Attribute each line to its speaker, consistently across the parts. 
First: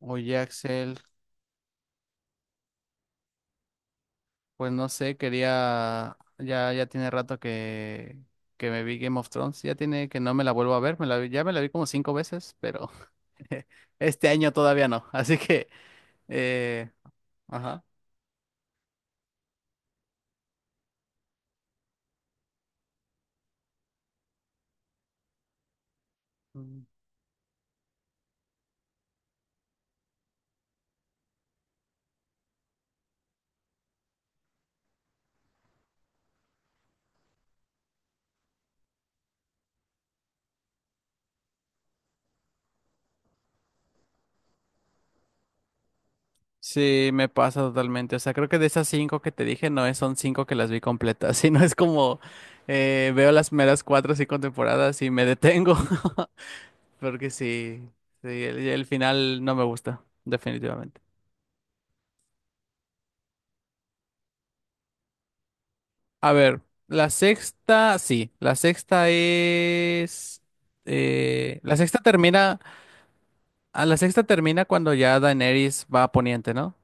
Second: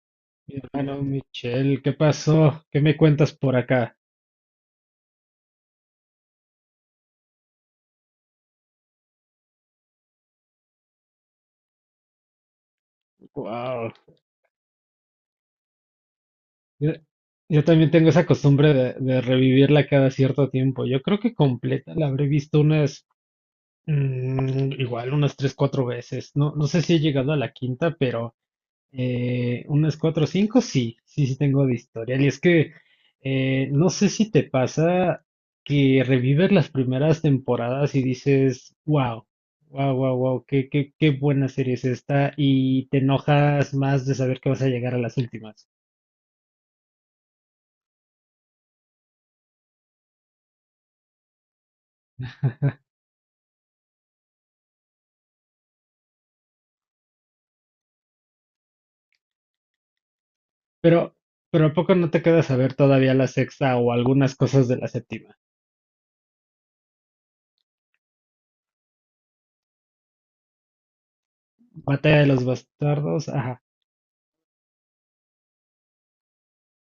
Speaker 1: Oye,
Speaker 2: Mi
Speaker 1: Axel,
Speaker 2: hermano Michel, ¿qué pasó? ¿Qué me cuentas por acá?
Speaker 1: pues no sé, quería, ya, ya tiene rato que me vi Game of Thrones, ya tiene que no me la vuelvo a ver, ya me la vi como cinco veces, pero
Speaker 2: Wow.
Speaker 1: este año todavía no. Así que, eh,
Speaker 2: Yo, yo
Speaker 1: ajá.
Speaker 2: también tengo esa costumbre de revivirla cada cierto tiempo. Yo creo que completa la habré visto unas, igual unas tres, cuatro veces. No sé
Speaker 1: Mm.
Speaker 2: si he llegado a la quinta, pero unas cuatro o cinco, sí tengo de historial. Y es que no sé si te pasa que revives las primeras temporadas y dices, wow, wow, wow, wow, qué buena serie es esta, y te enojas más de saber que vas a llegar a las últimas.
Speaker 1: Sí, me pasa totalmente. O sea, creo que de esas cinco que te dije, no es, son cinco que las vi completas, sino es como, veo las meras cuatro o cinco temporadas y me detengo. Porque sí, sí, el final no me gusta, definitivamente.
Speaker 2: Pero, pero ¿a poco no te quedas a ver todavía la sexta o algunas cosas de la séptima?
Speaker 1: A ver, la sexta, sí, la sexta es... la sexta
Speaker 2: Batalla de los
Speaker 1: termina...
Speaker 2: Bastardos, ajá.
Speaker 1: A la sexta termina cuando ya Daenerys va a Poniente, ¿no?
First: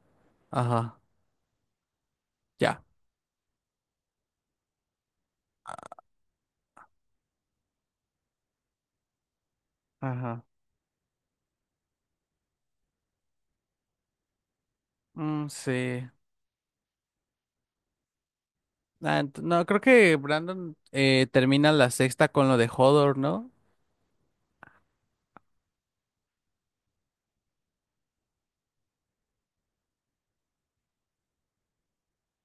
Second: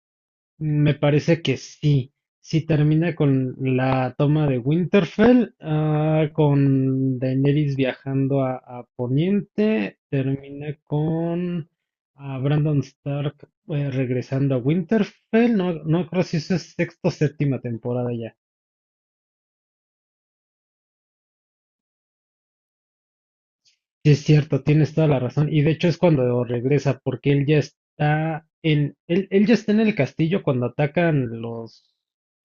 Speaker 2: Me
Speaker 1: Ajá,
Speaker 2: parece que sí. Sí
Speaker 1: ya.
Speaker 2: termina con la toma de Winterfell, con Daenerys viajando a Poniente,
Speaker 1: Ajá.
Speaker 2: termina con Brandon Stark regresando a
Speaker 1: Mm,
Speaker 2: Winterfell. No
Speaker 1: sí.
Speaker 2: creo si eso es sexta o séptima temporada ya.
Speaker 1: No, creo que Brandon, termina la sexta con lo de Hodor, ¿no?
Speaker 2: Sí, es cierto, tienes toda la razón. Y de hecho es cuando regresa, porque él ya está en, él ya está en el castillo cuando atacan los...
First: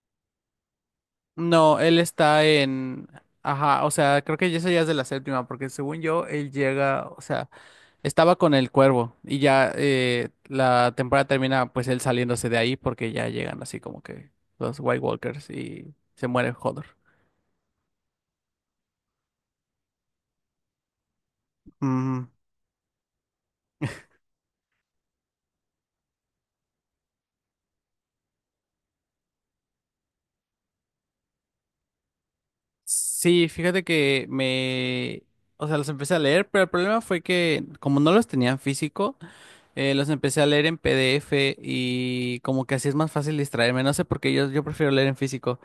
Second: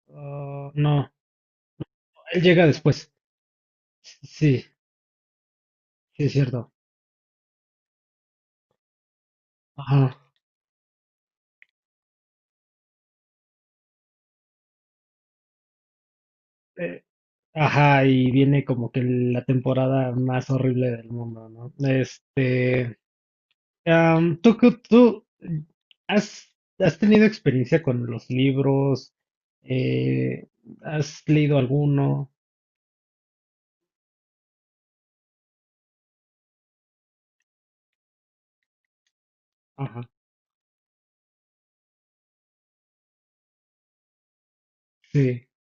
Speaker 2: ah, no,
Speaker 1: No, él
Speaker 2: él
Speaker 1: está
Speaker 2: llega
Speaker 1: en...
Speaker 2: después.
Speaker 1: Ajá, o sea, creo que
Speaker 2: Sí,
Speaker 1: eso ya es de la séptima, porque según
Speaker 2: sí,
Speaker 1: yo,
Speaker 2: es
Speaker 1: él
Speaker 2: cierto.
Speaker 1: llega, o sea... Estaba con el cuervo y ya,
Speaker 2: Ajá.
Speaker 1: la temporada termina pues él saliéndose de ahí porque ya llegan así como que los White Walkers y se muere Hodor.
Speaker 2: Eh, ajá, y viene como que la temporada más horrible del mundo, ¿no?
Speaker 1: Mm.
Speaker 2: Este, ¿tú, qué- tú has, has tenido experiencia con los libros? Eh, ¿Has leído alguno?
Speaker 1: Sí, fíjate que me... O sea, los empecé a leer, pero el problema fue que como no los tenía en físico,
Speaker 2: Ajá,
Speaker 1: los empecé a leer en PDF y como que así es más fácil distraerme. No sé por qué yo prefiero leer en
Speaker 2: sí,
Speaker 1: físico.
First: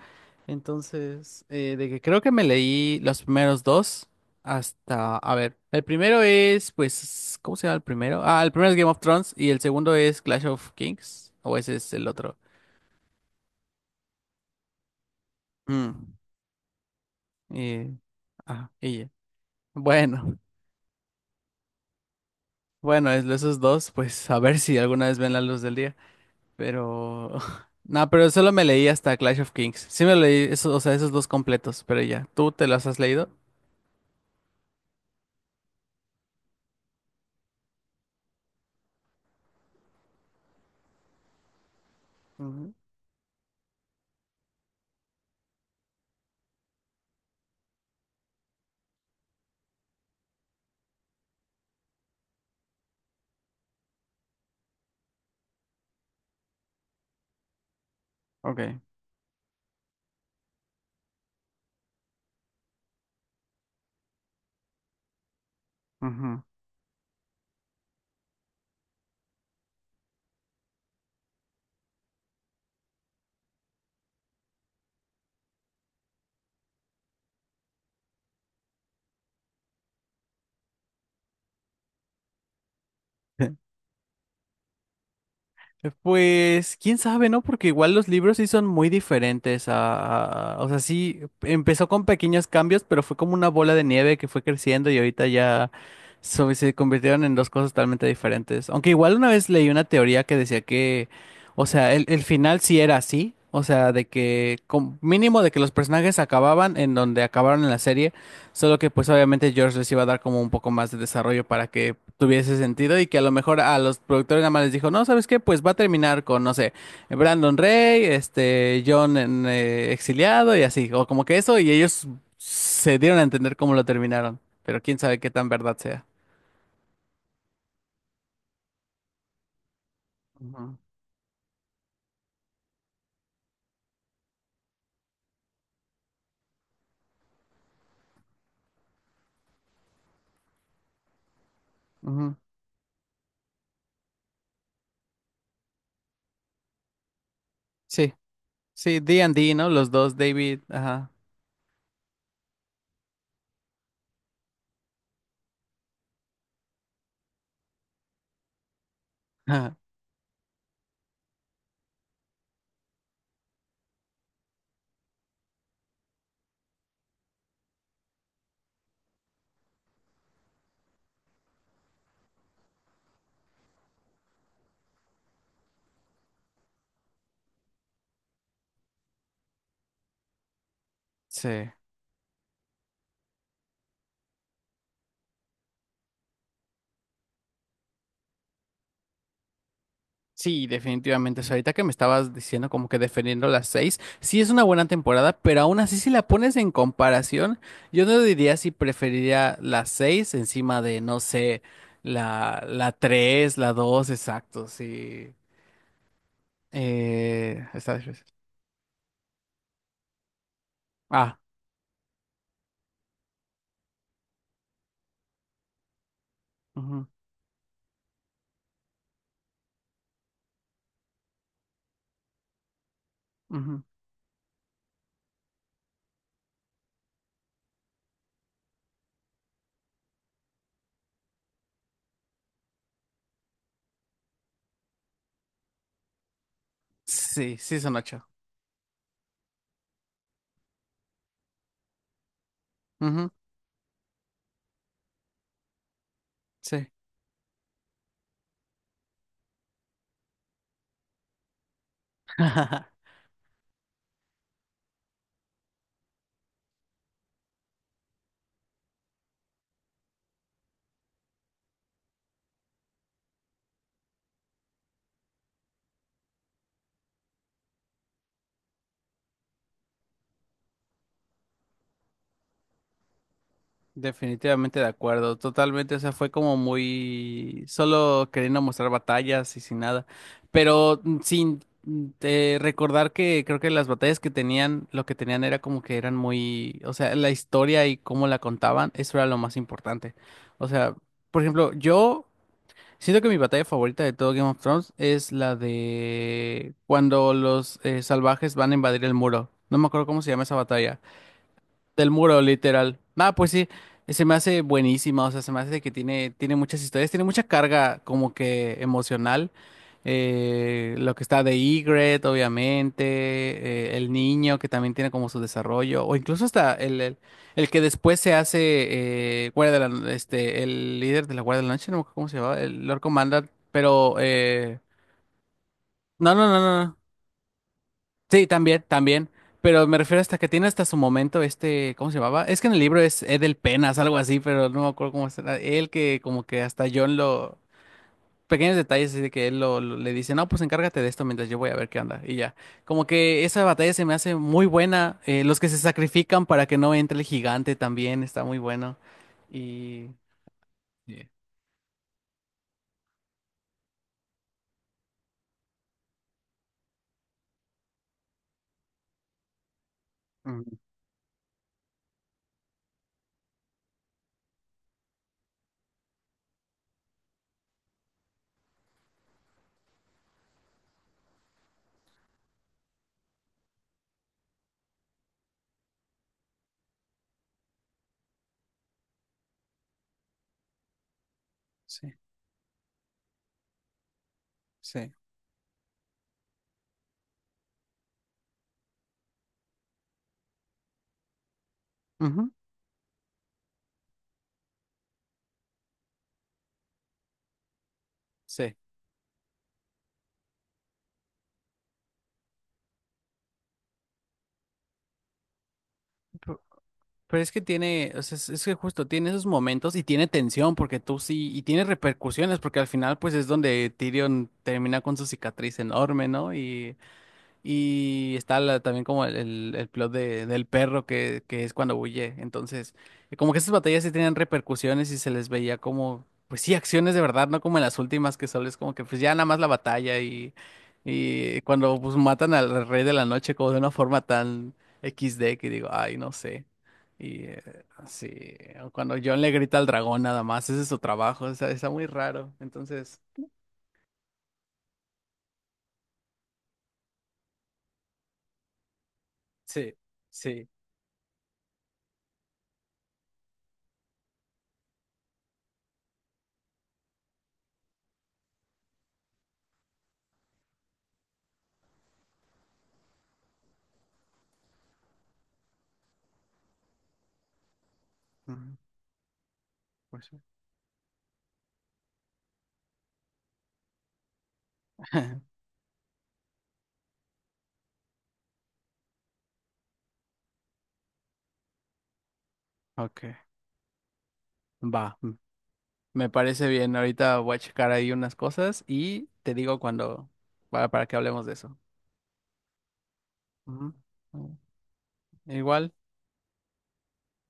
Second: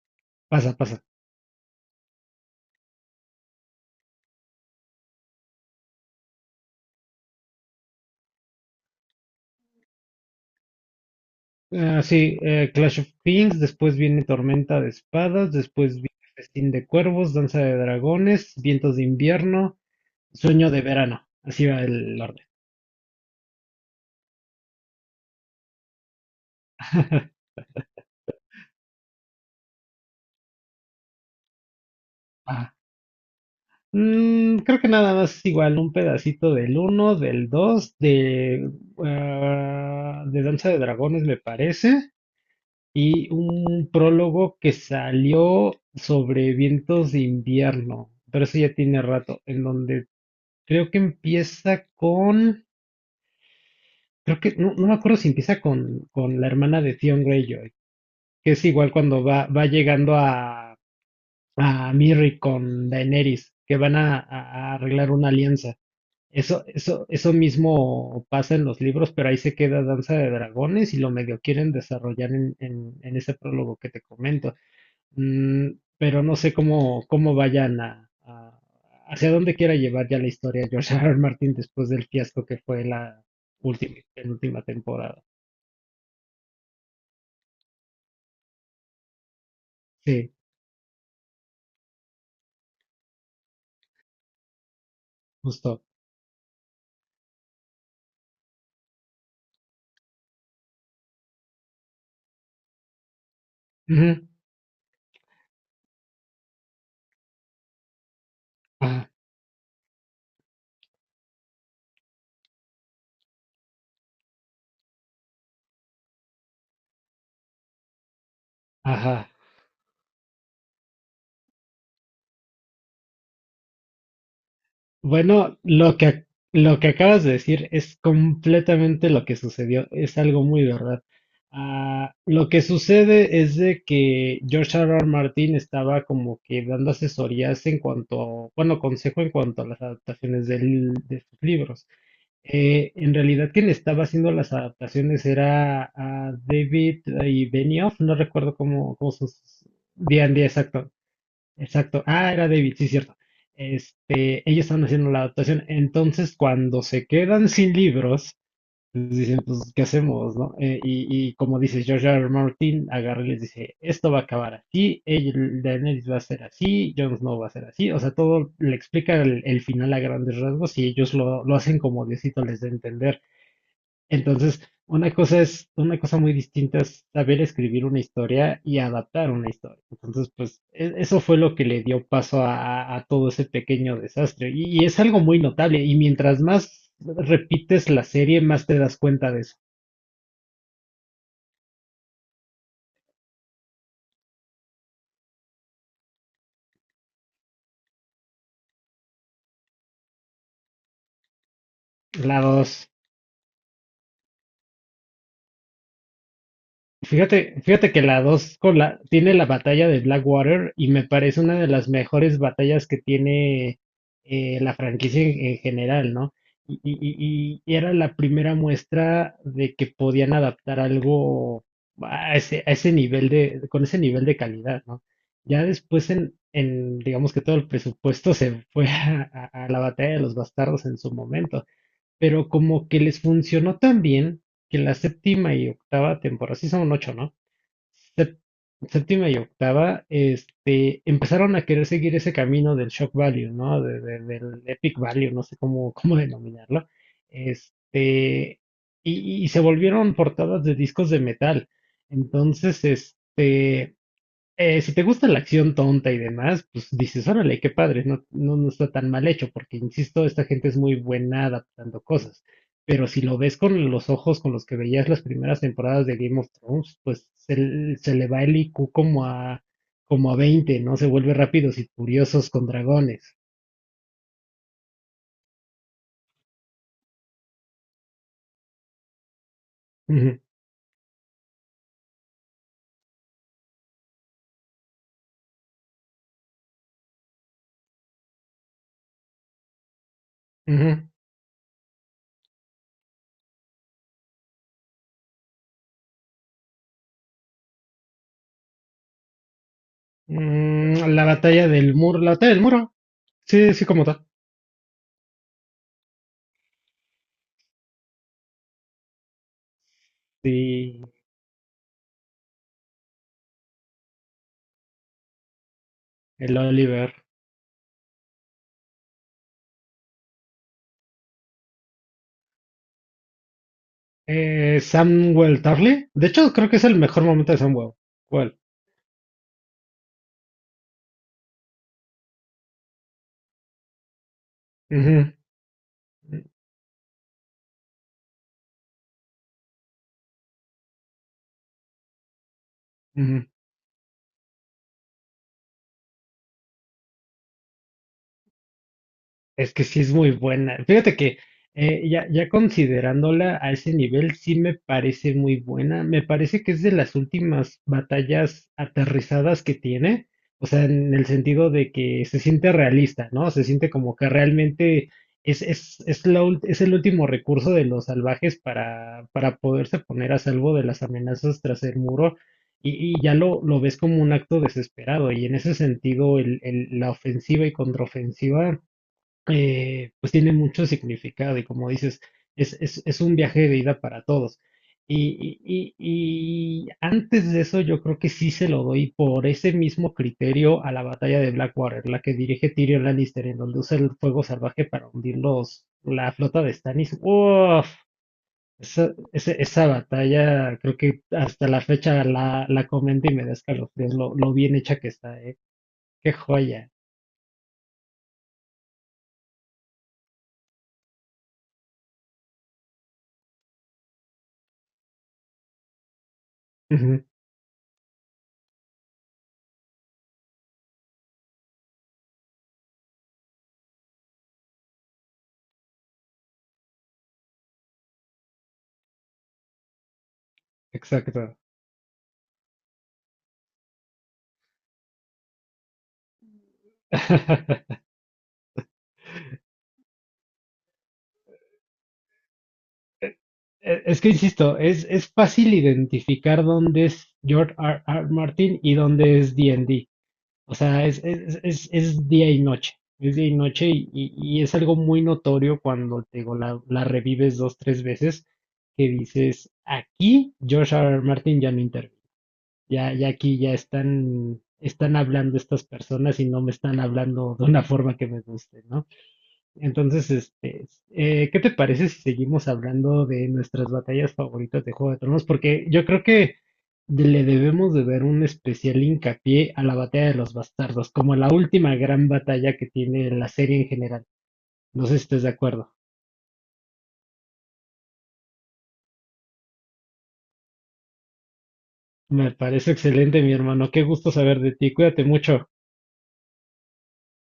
Speaker 2: pasa, pasa.
Speaker 1: Entonces, de que creo que me leí los primeros dos hasta, a ver, el primero es, pues, ¿cómo se llama el primero? Ah, el primero es Game of Thrones y el segundo es Clash of Kings, o ese es
Speaker 2: Ah,
Speaker 1: el otro.
Speaker 2: sí, Clash of Kings, después viene Tormenta de Espadas, después viene
Speaker 1: Mm,
Speaker 2: Festín de Cuervos, Danza de
Speaker 1: eh,
Speaker 2: Dragones, Vientos
Speaker 1: y
Speaker 2: de
Speaker 1: ya.
Speaker 2: Invierno,
Speaker 1: Bueno,
Speaker 2: Sueño de Verano. Así va el orden.
Speaker 1: bueno, esos dos, pues, a ver si alguna vez ven la luz del día, pero... No, pero solo me leí hasta Clash of Kings. Sí me leí esos, o sea, esos dos completos, pero ya, ¿tú te los has leído?
Speaker 2: Creo que nada más igual un pedacito del uno, del 2, de, de Danza de Dragones me parece,
Speaker 1: Ujú.
Speaker 2: y un prólogo que salió sobre vientos de invierno, pero eso ya tiene rato, en donde creo que empieza con, creo que, no, no me acuerdo si empieza con la hermana de Theon Greyjoy, que es
Speaker 1: Ok.
Speaker 2: igual cuando va, va llegando a Mirri con Daenerys, que van a arreglar una alianza.
Speaker 1: Ujú.
Speaker 2: Eso mismo pasa en los libros, pero ahí se queda Danza de Dragones y lo medio quieren desarrollar en ese prólogo que te comento. Mm, pero no sé cómo, cómo vayan a- hacia dónde quiera llevar ya la historia George R. R. Martin después del fiasco que fue la última, penúltima temporada.
Speaker 1: Pues quién sabe, ¿no? Porque igual los libros sí son muy diferentes
Speaker 2: Sí,
Speaker 1: a, o sea, sí empezó con pequeños cambios, pero fue como una bola de nieve que fue creciendo y ahorita ya
Speaker 2: justo.
Speaker 1: se convirtieron en dos cosas totalmente diferentes. Aunque igual una vez leí una teoría que decía que, o sea, el final sí era así, o sea, de
Speaker 2: Ujú.
Speaker 1: que mínimo de que los personajes acababan en donde acabaron en la serie. Solo que
Speaker 2: Ah,
Speaker 1: pues obviamente George les iba a dar como un poco más de desarrollo para que tuviese sentido y que a lo mejor a los productores nada más les dijo, no, ¿sabes qué? Pues va a terminar con, no sé, Brandon Rey, este, John
Speaker 2: ajá.
Speaker 1: en, exiliado y así, o como que eso, y ellos se dieron a entender cómo lo terminaron, pero quién sabe qué tan
Speaker 2: Bueno,
Speaker 1: verdad
Speaker 2: lo
Speaker 1: sea.
Speaker 2: que, ac- lo que acabas de decir es completamente lo que sucedió, es algo muy
Speaker 1: Ujú,
Speaker 2: verdad. Ah, lo que sucede es de que George R. R. Martin estaba como que dando asesorías en cuanto, bueno, consejo en cuanto a las adaptaciones del- de sus libros.
Speaker 1: ujú.
Speaker 2: En realidad quien estaba haciendo las adaptaciones era David y Benioff,
Speaker 1: Sí,
Speaker 2: no recuerdo cómo,
Speaker 1: sí,
Speaker 2: cómo
Speaker 1: D and
Speaker 2: sus,
Speaker 1: D, ¿no? Los dos,
Speaker 2: D&D
Speaker 1: David,
Speaker 2: exacto.
Speaker 1: ajá.
Speaker 2: Exacto. Ah, era David, sí, cierto. Este, ellos estaban haciendo la adaptación. Entonces, cuando se quedan sin libros, les dicen, pues, ¿qué hacemos, no? Y como dice George R. R. Martin, agarra y les dice, esto va a acabar así, el- Daenerys va a ser así, Jon Snow va a ser así. O sea, todo le explica el final a grandes rasgos y ellos lo hacen como Diosito les dé a entender. Entonces, una cosa es, una cosa muy distinta es saber escribir una historia y adaptar una historia. Entonces, pues e- eso fue
Speaker 1: Sí.
Speaker 2: lo que le dio paso a todo ese pequeño desastre. Y es algo muy notable. Y mientras más repites la serie, más te das cuenta de eso.
Speaker 1: Sí, definitivamente. O sea, ahorita que me estabas diciendo como que defendiendo las seis, sí es una buena temporada, pero aún así si la pones en comparación, yo no diría si preferiría las seis encima de, no sé,
Speaker 2: La
Speaker 1: la,
Speaker 2: dos.
Speaker 1: la tres, la dos, exacto, sí.
Speaker 2: Fíjate, fíjate
Speaker 1: Está
Speaker 2: que la
Speaker 1: difícil.
Speaker 2: 2 con la, tiene la batalla de Blackwater y me
Speaker 1: Ah,
Speaker 2: parece una de las mejores batallas que tiene la franquicia en general, ¿no? Y, y-
Speaker 1: ujú,
Speaker 2: y era la primera muestra de que podían adaptar algo a ese nivel de,
Speaker 1: ujú.
Speaker 2: con ese nivel de calidad, ¿no? Ya después en, digamos que todo el presupuesto se fue a la batalla de los bastardos en su momento. Pero como que les funcionó tan bien que la séptima y octava temporada, sí son ocho, ¿no?
Speaker 1: Sí, sí son ocho.
Speaker 2: Sep- séptima y octava, este, empezaron a querer seguir ese camino del shock
Speaker 1: Ujú,
Speaker 2: value, ¿no? De- del epic value, no sé cómo, cómo
Speaker 1: sí.
Speaker 2: denominarlo. Este, y se volvieron portadas de discos de metal. Entonces, este, si te gusta la acción tonta y demás, pues dices, órale, qué padre, no está tan mal hecho, porque insisto, esta gente es muy buena adaptando cosas. Pero si lo ves con los ojos con los que veías las primeras temporadas de Game of Thrones, pues se, l- se le va el IQ como a, como a 20, ¿no? Se vuelve rápidos y furiosos con dragones.
Speaker 1: Definitivamente de acuerdo, totalmente. O sea, fue como muy solo queriendo mostrar batallas y sin nada,
Speaker 2: Ujú,
Speaker 1: pero sin recordar que creo que las batallas que tenían, lo que tenían era como que eran muy, o sea, la historia y cómo la contaban, eso era lo más importante. O sea,
Speaker 2: ujú.
Speaker 1: por ejemplo, yo siento que mi batalla favorita de todo Game of Thrones es la de cuando los, salvajes van a invadir el muro. No me acuerdo cómo se llama esa batalla.
Speaker 2: La batalla del
Speaker 1: Del
Speaker 2: muro, la
Speaker 1: muro,
Speaker 2: batalla del muro.
Speaker 1: literal. Ah, pues sí,
Speaker 2: Sí, sí, como
Speaker 1: se
Speaker 2: tal.
Speaker 1: me hace buenísima. O sea, se me hace que tiene, tiene muchas historias, tiene mucha carga como que emocional.
Speaker 2: Sí,
Speaker 1: Lo que está de Ygritte, obviamente, el niño que también tiene como su desarrollo, o incluso
Speaker 2: el
Speaker 1: hasta
Speaker 2: Oliver.
Speaker 1: el que después se hace, este, el líder de la Guardia de la Noche, no me acuerdo cómo se llamaba, el Lord Commander, pero
Speaker 2: Samwell Tarly. De
Speaker 1: no, no,
Speaker 2: hecho,
Speaker 1: no,
Speaker 2: creo que
Speaker 1: no,
Speaker 2: es el
Speaker 1: no.
Speaker 2: mejor momento de Samwell.
Speaker 1: Sí,
Speaker 2: ¿Cuál?
Speaker 1: también, también. Pero me refiero hasta que tiene hasta su momento este, ¿cómo se llamaba? Es que en el libro es Edel Penas, algo así, pero no me acuerdo cómo
Speaker 2: Ujú,
Speaker 1: será. Él que como que hasta John lo... Pequeños detalles así de que él le dice, no, pues encárgate de esto mientras yo voy a ver qué onda. Y ya. Como que
Speaker 2: ujú.
Speaker 1: esa batalla se me hace muy buena. Los que se sacrifican para que no entre el gigante también está muy bueno.
Speaker 2: Es que sí
Speaker 1: Y...
Speaker 2: es muy buena. Fíjate
Speaker 1: Sí.
Speaker 2: que ya, ya considerándola a ese nivel, sí me parece muy buena. Me parece que es de las últimas batallas aterrizadas que tiene. O
Speaker 1: Mm,
Speaker 2: sea, en el sentido de que se siente realista, ¿no? Se siente como que realmente es, la ult- es el último recurso de los salvajes para poderse poner a salvo de las amenazas tras el muro. Y ya lo ves como un acto desesperado. Y en ese sentido, el- la ofensiva y contraofensiva pues tiene mucho significado y como
Speaker 1: sí,
Speaker 2: dices, es un viaje de ida para todos.
Speaker 1: sí.
Speaker 2: Y antes de eso yo creo que sí se lo doy por ese mismo criterio a la batalla de Blackwater, la que
Speaker 1: Ujú,
Speaker 2: dirige Tyrion Lannister, en donde usa el fuego salvaje para hundir los, la flota de Stannis. ¡Uf!
Speaker 1: sí.
Speaker 2: Esa, ese- esa batalla creo que hasta la fecha la, la comento y me da escalofríos lo bien hecha que está, ¿eh? ¡Qué joya!
Speaker 1: Pero es que tiene, o sea, es que justo tiene esos momentos y tiene tensión porque tú sí, y tiene repercusiones porque al final pues es donde Tyrion termina con su cicatriz enorme, ¿no?
Speaker 2: Ujú,
Speaker 1: Y está también como el plot de, del perro que es cuando huye. Entonces, como que esas batallas sí tenían repercusiones y se les veía como, pues sí, acciones de verdad, no como en las últimas que solo es como que pues ya nada más la batalla
Speaker 2: exacto.
Speaker 1: y cuando pues matan al rey de la noche como de una forma tan XD, que digo, ay, no sé. Y, sí, o cuando John le grita al dragón nada más, ese es su trabajo, está muy raro. Entonces,
Speaker 2: e- Es que insisto, es fácil identificar dónde es George R. R. Martin y dónde es
Speaker 1: sí,
Speaker 2: D&D.
Speaker 1: sí.
Speaker 2: O sea, es día y noche. Es día y noche y es algo muy notorio cuando te digo, la revives dos, tres veces que dices, aquí George R. R. Martin ya no interviene. Ya, ya aquí ya están, están hablando estas personas y no me están hablando de una forma que me
Speaker 1: Ujú,
Speaker 2: guste, ¿no?
Speaker 1: pues
Speaker 2: Entonces,
Speaker 1: sí.
Speaker 2: este, ¿qué te parece si seguimos hablando de nuestras batallas favoritas de Juego de Tronos? Porque yo creo que le debemos de ver un especial hincapié a la batalla de los bastardos, como la última gran batalla que tiene
Speaker 1: Ok.
Speaker 2: la serie en general. No sé
Speaker 1: Va,
Speaker 2: si estés de acuerdo.
Speaker 1: me parece bien. Ahorita voy a checar ahí unas cosas y te digo cuando, para que hablemos de eso.
Speaker 2: Me parece excelente, mi hermano.
Speaker 1: Ujú.
Speaker 2: Qué gusto saber de ti. Cuídate mucho.
Speaker 1: Igual.